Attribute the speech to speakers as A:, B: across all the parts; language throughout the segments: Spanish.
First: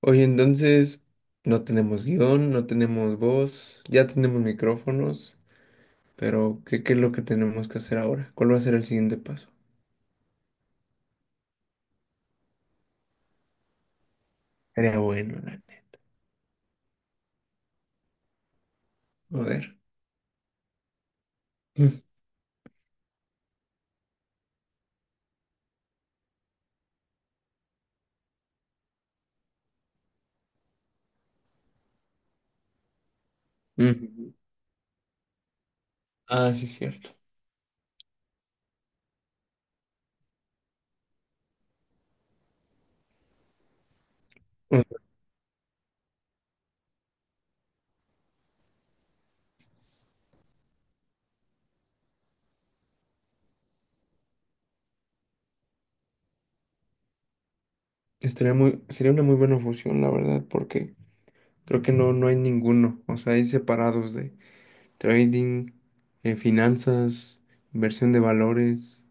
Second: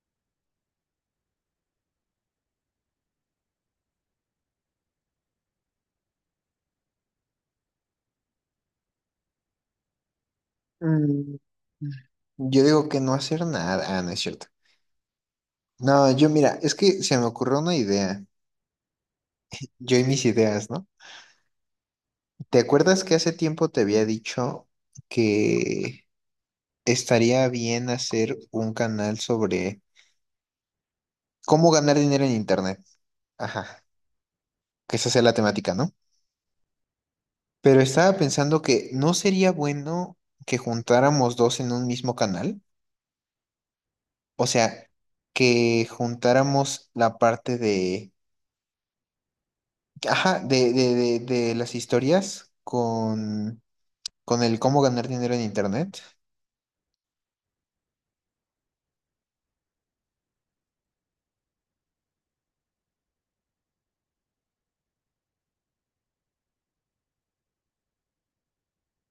A: Oye, entonces no tenemos guión, no tenemos voz, ya tenemos micrófonos, pero ¿qué es lo que tenemos que hacer ahora? ¿Cuál va a ser el siguiente paso?
B: Mm, Yo digo que no hacer nada. Ah, no es cierto.
A: Sería bueno, la neta.
B: No, yo mira, es que se me ocurrió una idea.
A: A ver.
B: Yo y mis ideas, ¿no? ¿Te acuerdas que hace tiempo te había dicho que estaría bien hacer un canal sobre cómo ganar dinero en Internet? Ajá,
A: Mm. Mm.
B: que esa sea la temática, ¿no?
A: Ah, sí, cierto.
B: Pero estaba pensando que no sería bueno que juntáramos dos en un mismo canal. O
A: Mm.
B: sea, que juntáramos la parte de ajá, de las historias con el cómo ganar dinero en internet.
A: Sería una muy buena fusión, la verdad, porque creo que no hay ninguno. O sea, hay separados de trading, finanzas, inversión de valores,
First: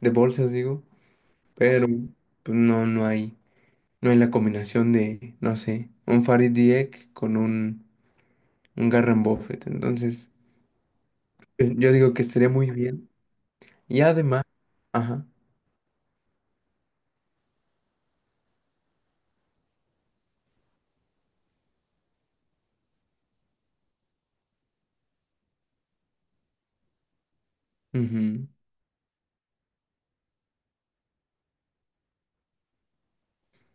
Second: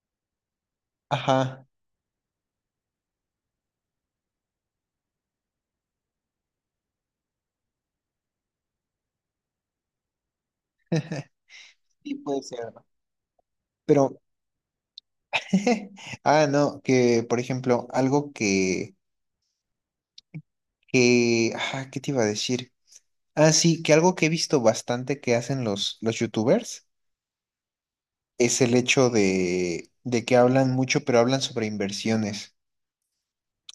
A: de bolsas, digo,
B: Ajá,
A: pero pues no hay. No en la combinación de, no sé, un Farid Dieck con un Garren Buffett. Entonces, yo
B: sí
A: digo que
B: puede
A: estaría muy
B: ser.
A: bien. Y
B: Pero,
A: además, ajá.
B: ah, no, que por ejemplo, ah, ¿qué te iba a decir? Ah, sí, que algo que he visto bastante que hacen los youtubers
A: Ujú.
B: es el hecho de que hablan mucho, pero hablan sobre inversiones.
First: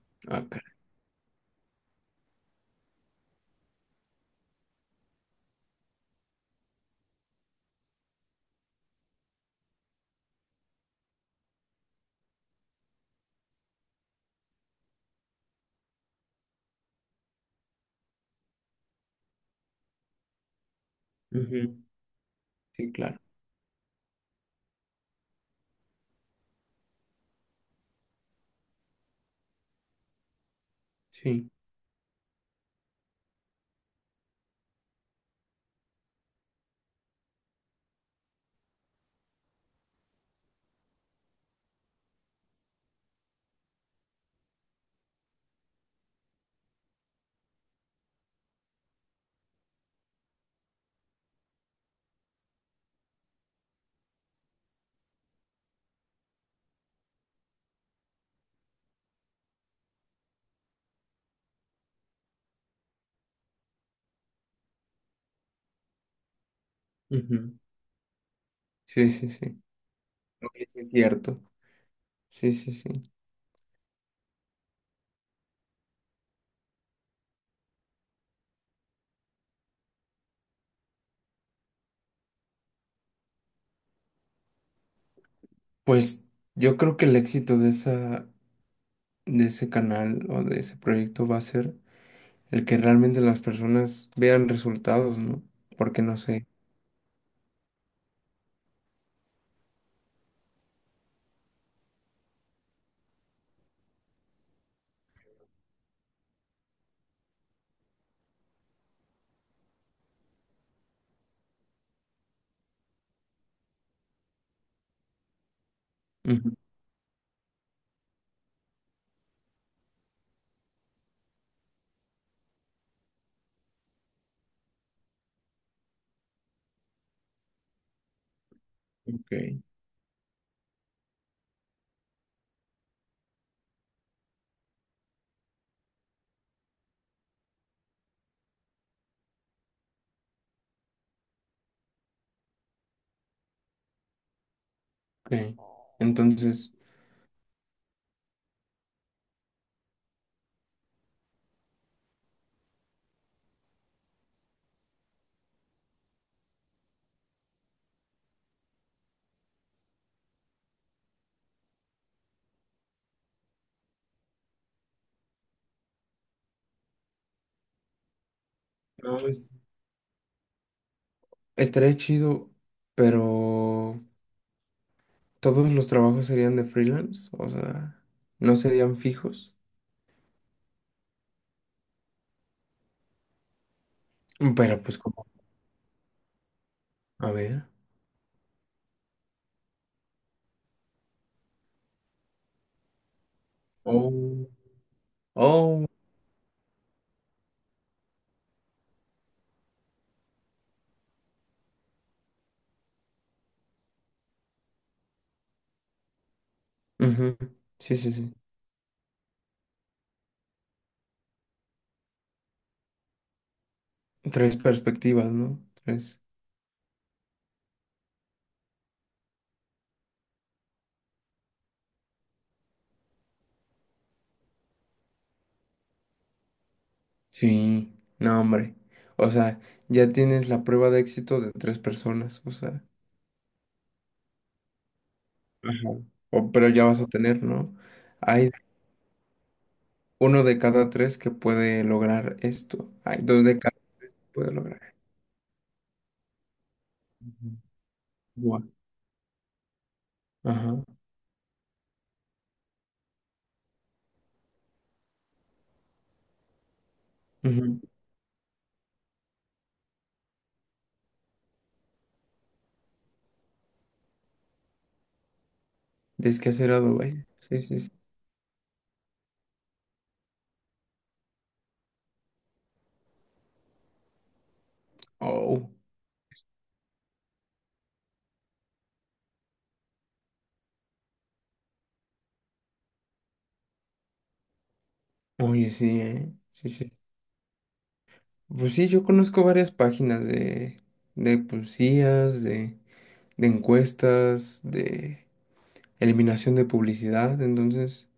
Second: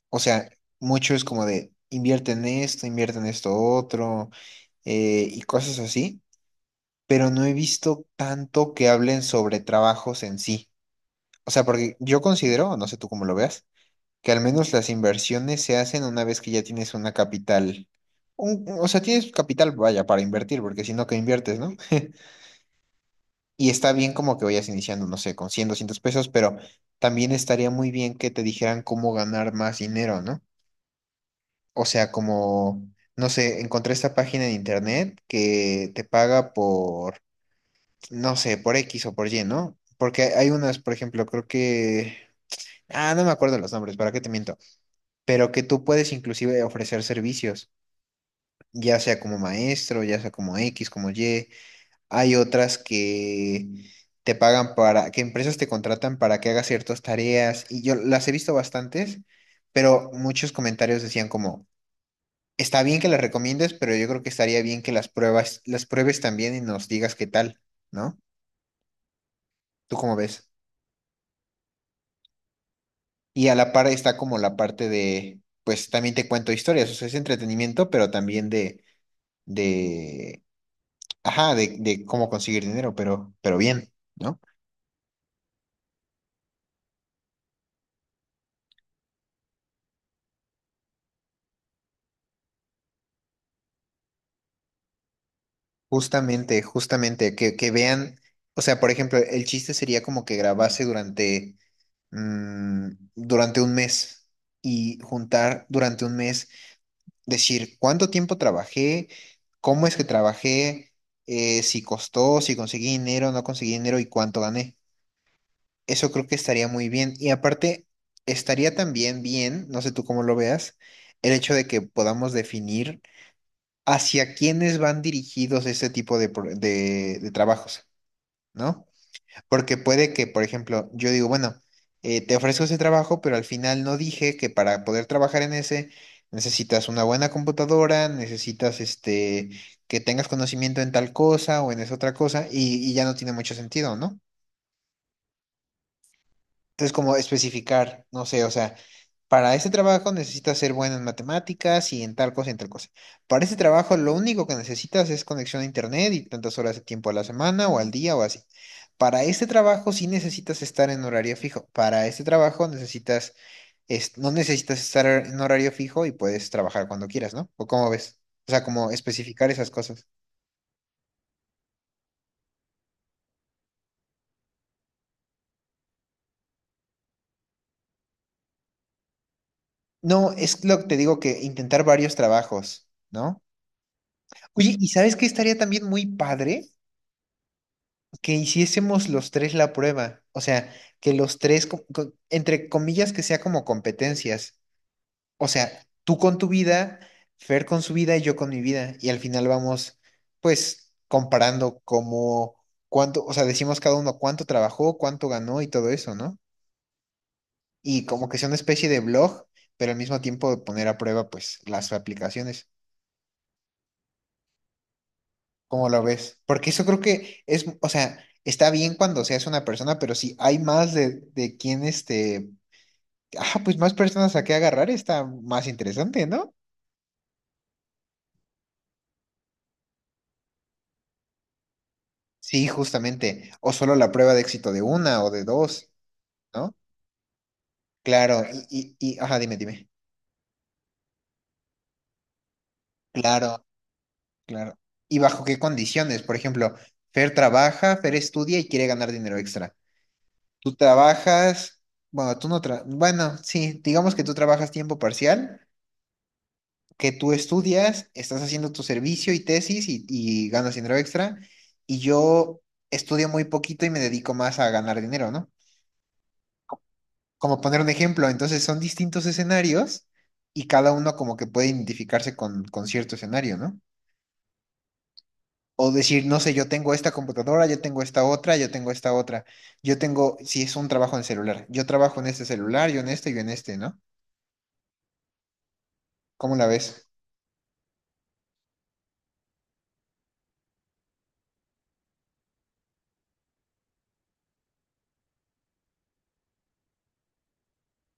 B: O
A: Ah,
B: sea,
A: caray.
B: mucho es como de invierte en esto otro, y cosas así, pero no he visto tanto que hablen sobre trabajos en sí. O sea, porque yo considero, no sé tú cómo lo veas, que al menos las inversiones se hacen una vez que ya tienes una capital. O sea, tienes capital, vaya, para invertir, porque si no, ¿qué inviertes,
A: Ujú.
B: no?
A: Sí, claro.
B: Y está bien como que vayas iniciando, no sé, con 100, 200 pesos, pero también estaría muy bien que te dijeran cómo ganar más dinero, ¿no?
A: Sí.
B: O sea, como, no sé, encontré esta página en internet que te paga por no sé, por X o por Y, ¿no? Porque hay unas, por ejemplo, creo que... Ah, no me acuerdo los nombres, ¿para qué te miento? Pero que tú puedes inclusive ofrecer servicios, ya sea como maestro, ya sea como X, como Y. Hay otras que te pagan para, que empresas te contratan para que hagas ciertas tareas. Y yo las he visto bastantes, pero muchos comentarios decían como, está bien que las recomiendes, pero yo creo que estaría bien que las pruebas, las pruebes también y nos digas qué
A: Ujú.
B: tal, ¿no?
A: Sí, sí, sí.
B: ¿Tú cómo ves?
A: Oye, sí es cierto. Sí, sí, sí.
B: Y a la par está como la parte de, pues también te cuento historias, o sea, es entretenimiento, pero también de, ajá, de cómo conseguir dinero, pero bien, ¿no?
A: Pues yo creo que el éxito de de ese canal o de ese proyecto va a ser el que realmente las personas vean resultados, ¿no? Porque no sé.
B: Justamente, justamente, que vean, o sea, por ejemplo, el chiste sería como que grabase durante, durante un mes y juntar durante un mes, decir cuánto tiempo trabajé, cómo es que trabajé, si costó, si conseguí dinero, no conseguí dinero y cuánto gané. Eso creo que
A: Ujú.
B: estaría muy bien. Y aparte, estaría también bien, no sé tú cómo lo veas, el hecho de que podamos definir hacia quiénes van dirigidos este tipo de trabajos, ¿no?
A: Ok.
B: Porque puede que, por ejemplo, yo digo, bueno, te ofrezco ese trabajo, pero al final no dije que para poder trabajar en ese necesitas una buena computadora, necesitas este, que tengas conocimiento en tal cosa o en esa otra cosa, y ya no tiene mucho sentido, ¿no?
A: Ok. Entonces,
B: Entonces, como especificar, no sé, o sea, para este trabajo necesitas ser bueno en matemáticas y en tal cosa y en tal cosa. Para este trabajo lo único que necesitas es conexión a internet y tantas horas de tiempo a la semana o al día o así. Para este trabajo sí necesitas estar en horario fijo. Para este trabajo no necesitas estar en horario fijo y puedes trabajar cuando quieras, ¿no? ¿O cómo ves? O sea, como
A: no,
B: especificar
A: es-
B: esas cosas.
A: Estaría chido, pero todos los trabajos serían de freelance, o sea, no serían fijos.
B: No, es lo que te digo, que intentar varios trabajos, ¿no? Oye,
A: Pero
B: ¿y sabes qué estaría también muy padre?
A: a ver.
B: Que hiciésemos los tres la prueba, o sea, que los tres, entre comillas, que sea como
A: Oh.
B: competencias, o sea,
A: Oh.
B: tú con tu vida, Fer con su vida y yo con mi vida, y al final vamos, pues, comparando como cuánto, o sea, decimos cada uno cuánto trabajó, cuánto ganó y todo eso, ¿no?
A: Ujú. Sí,
B: Y
A: sí,
B: como
A: sí.
B: que sea una especie de blog, pero al mismo tiempo poner a prueba, pues, las aplicaciones,
A: Tres perspectivas, ¿no?
B: ¿cómo lo
A: Tres.
B: ves? Porque eso creo que es, o sea... Está bien cuando seas una persona, pero si hay más de quién este, ah, pues más personas a qué agarrar está más interesante, ¿no?
A: Sí, no, hombre. O sea, ya tienes la prueba de éxito de tres personas, o
B: Sí,
A: sea.
B: justamente. O solo la prueba de éxito de una o de dos,
A: Ajá. O, pero
B: ¿no?
A: ya vas a tener, ¿no?
B: Claro,
A: Hay
B: ajá, dime, dime.
A: uno de cada tres que puede lograr esto. Hay dos de
B: Claro,
A: cada que puede
B: claro.
A: lograr.
B: ¿Y bajo qué condiciones? Por ejemplo, Fer
A: Ujú.
B: trabaja, Fer estudia
A: Guau.
B: y quiere ganar dinero extra. Tú
A: Ajá.
B: trabajas, bueno, tú no tra- bueno, sí, digamos que tú trabajas tiempo parcial, que tú
A: Ujú.
B: estudias, estás haciendo tu servicio y tesis y ganas dinero extra, y yo estudio muy poquito y me dedico más a ganar dinero, ¿no?
A: Descacerado, vaya. Sí,
B: Como
A: sí,
B: poner un
A: sí.
B: ejemplo, entonces son distintos escenarios y cada uno como que puede identificarse con cierto escenario, ¿no?
A: Oh,
B: O decir, no sé, yo tengo esta computadora, yo tengo esta otra, yo tengo esta otra, yo tengo, si es un trabajo en celular, yo trabajo en este celular, yo en este, ¿no?
A: oye, sí, ¿eh?
B: ¿Cómo la
A: Sí, sí.
B: ves?
A: Pues sí, yo conozco varias páginas de, de pues, de, de encuestas, de eliminación de publicidad. Entonces,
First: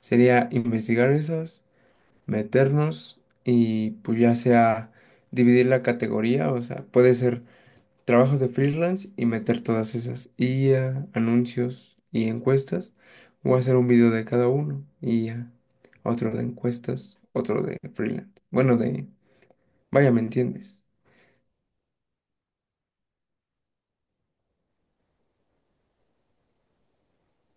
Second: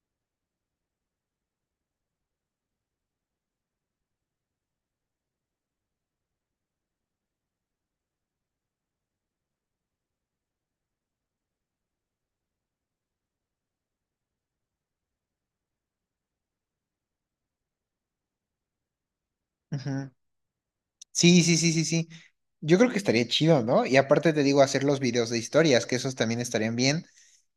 A: sería investigar esas, meternos y pues ya sea dividir la categoría, o sea, puede ser trabajos de freelance y meter todas esas IA, anuncios y encuestas. Voy a hacer un video de cada uno y ya. Otro de encuestas, otro de freelance. Bueno, de...
B: Ujú.
A: Vaya, ¿me entiendes?
B: Sí, sí, sí, sí, sí. Yo creo que estaría chido, ¿no? Y aparte te digo, hacer los videos de historias, que esos también estarían bien,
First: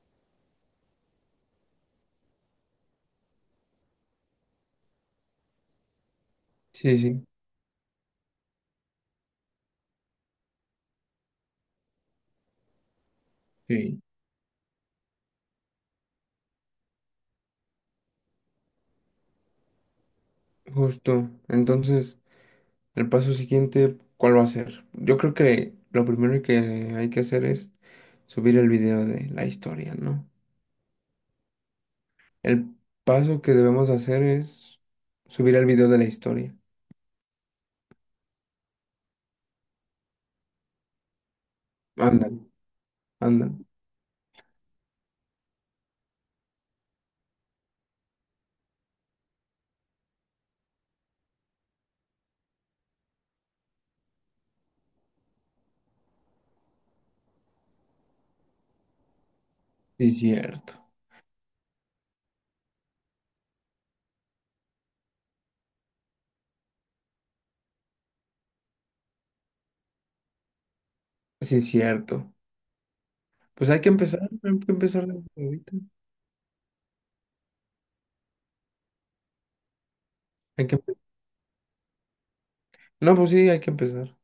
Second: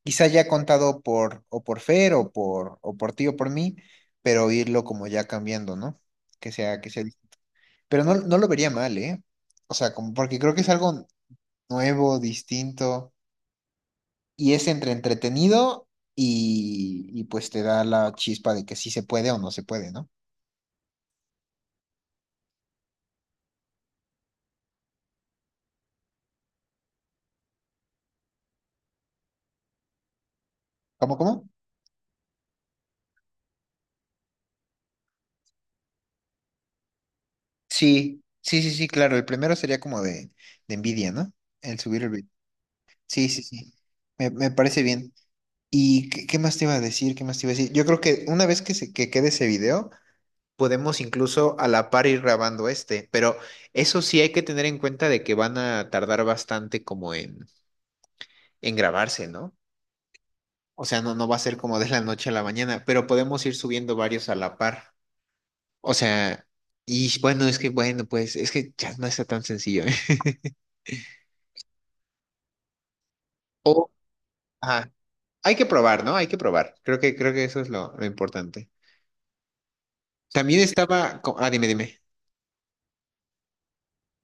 B: quizá ya contado por o por Fer o por ti o por mí, pero irlo como ya cambiando, ¿no? Que sea que
A: Sí,
B: sea, dis-
A: sí,
B: pero no, no lo vería mal, ¿eh? O sea, como porque creo que es algo nuevo, distinto
A: sí.
B: y es entre entretenido y pues te da la chispa de que sí se puede o no se puede, ¿no?
A: Justo. Entonces, el paso siguiente, ¿cuál va a ser? Yo creo que lo primero que hay que hacer es subir el video de la historia, ¿no?
B: ¿Cómo cómo?
A: El paso que debemos hacer es subir el video de la historia.
B: Sí. Sí, sí, sí, claro, el primero sería como de envidia, ¿no? El subir el beat.
A: Ándale,
B: Sí, sí,
A: ándale.
B: sí. Me parece bien. ¿Y qué, qué más te iba a decir? ¿Qué más te iba a decir? Yo creo que una vez que quede ese video, podemos incluso a la par ir grabando este, pero eso sí hay que tener en cuenta de que van a tardar bastante como en grabarse, ¿no?
A: Sí, cierto.
B: O sea, no, no va a ser como de la noche a la mañana, pero podemos ir subiendo varios a la par. O sea, y bueno, es que bueno, pues es que ya no está tan sencillo, ¿eh?
A: Sí, es cierto. Pues
B: O,
A: hay que
B: ajá,
A: empezar desde
B: hay que
A: ahorita.
B: probar, ¿no? Hay que probar. Creo que eso es lo importante.
A: Hay que empe-
B: Ah, dime, dime.
A: No, pues sí, hay que empezar.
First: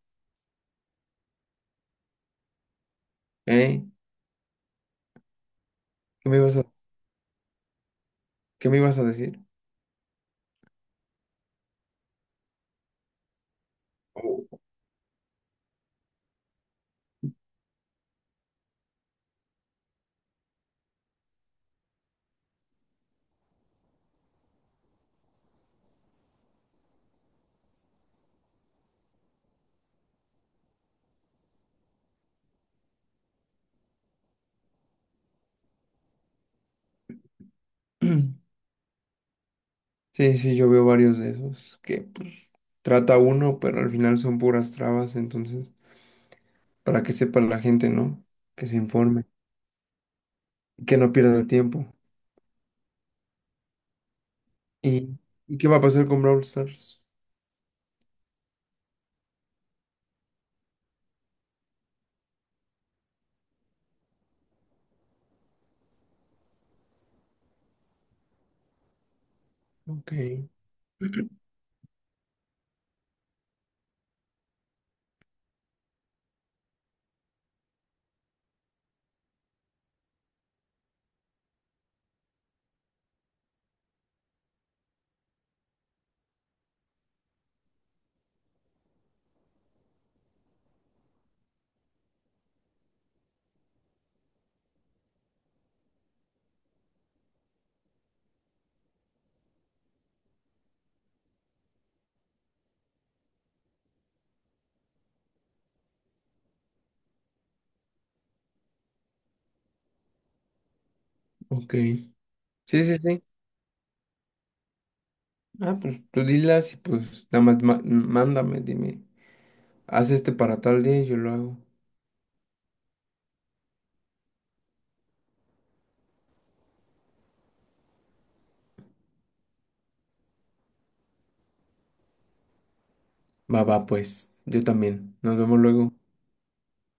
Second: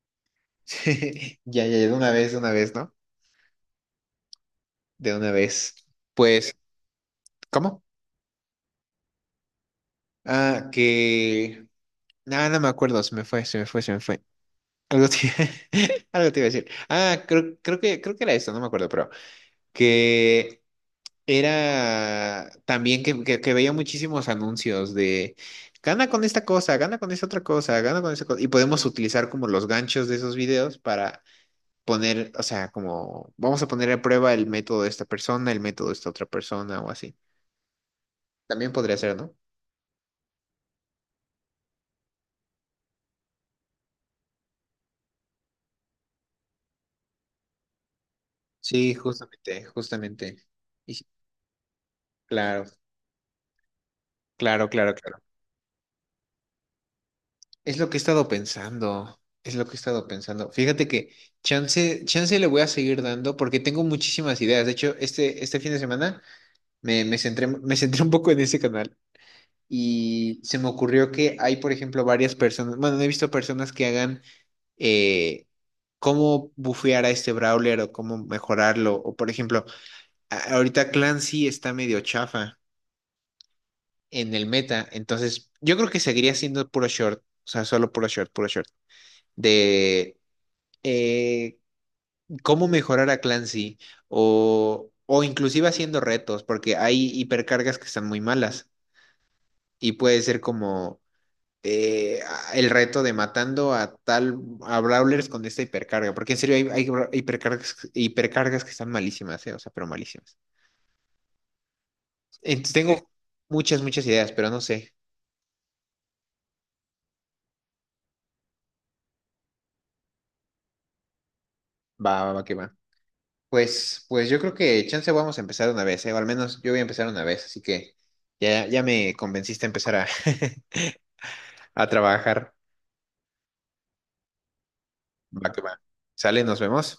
B: Ya, ya, ya, de una vez, ¿no?
A: ¿Eh?
B: De una vez.
A: ¿Qué me
B: Pues,
A: ibas a,
B: ¿cómo?
A: ¿qué me ibas a decir?
B: Ah, que... Nada, no me acuerdo, se me fue, se me fue, se me fue.
A: Oh.
B: Algo te, algo te iba a decir. Ah, creo, creo que era esto, no me acuerdo, pero que era también que veía muchísimos anuncios de gana con esta cosa, gana con esta otra cosa, gana con esa cosa. Y podemos utilizar como los ganchos de esos videos para poner, o sea, como vamos a poner a prueba el método de esta persona, el método de esta otra persona o así. También podría ser, ¿no?
A: Sí, sí, yo veo varios de esos que pues, trata uno, pero al final son puras trabas, entonces, para que sepa la gente, ¿no? Que se
B: Sí,
A: informe,
B: justamente, justamente.
A: y
B: Y
A: que
B: sí,
A: no pierda el tiempo.
B: claro, claro, claro, claro.
A: ¿Y, ¿y qué va a pasar con Brawl Stars?
B: Es lo que he estado pensando, es lo que he estado pensando. Fíjate que chance, chance le voy a seguir dando porque tengo muchísimas ideas. De hecho, este fin de semana me centré un poco en ese canal.
A: Ok,
B: Y se me ocurrió que hay, por ejemplo, varias personas, bueno, no he visto personas que hagan eh, cómo bufear a este brawler o cómo mejorarlo. O, por ejemplo, ahorita Clancy está medio chafa en el meta, entonces yo creo que seguiría siendo puro short, o sea, solo puro short, de eh, cómo mejorar a Clancy o inclusive haciendo retos, porque hay hipercargas que están muy malas y puede ser como eh, el reto de matando a tal, a Brawlers con esta hipercarga, porque en serio hay, hipercargas, hipercargas que están malísimas, o sea, pero malísimas.
A: ok.
B: Entonces sí,
A: Sí, sí,
B: tengo
A: sí.
B: muchas, muchas ideas, pero no sé.
A: Ah, pues tú dilas y pues nada más mándame, dime, haz este para tal día y yo lo hago.
B: Va, va, va, que va. Pues, pues yo creo que chance vamos a empezar una vez, o al menos yo voy a empezar una vez, así que ya, ya me convenciste a empezar a, a trabajar.
A: Va, va, pues. Yo también. Nos
B: Va,
A: vemos
B: que va.
A: luego.
B: Sale, nos vemos.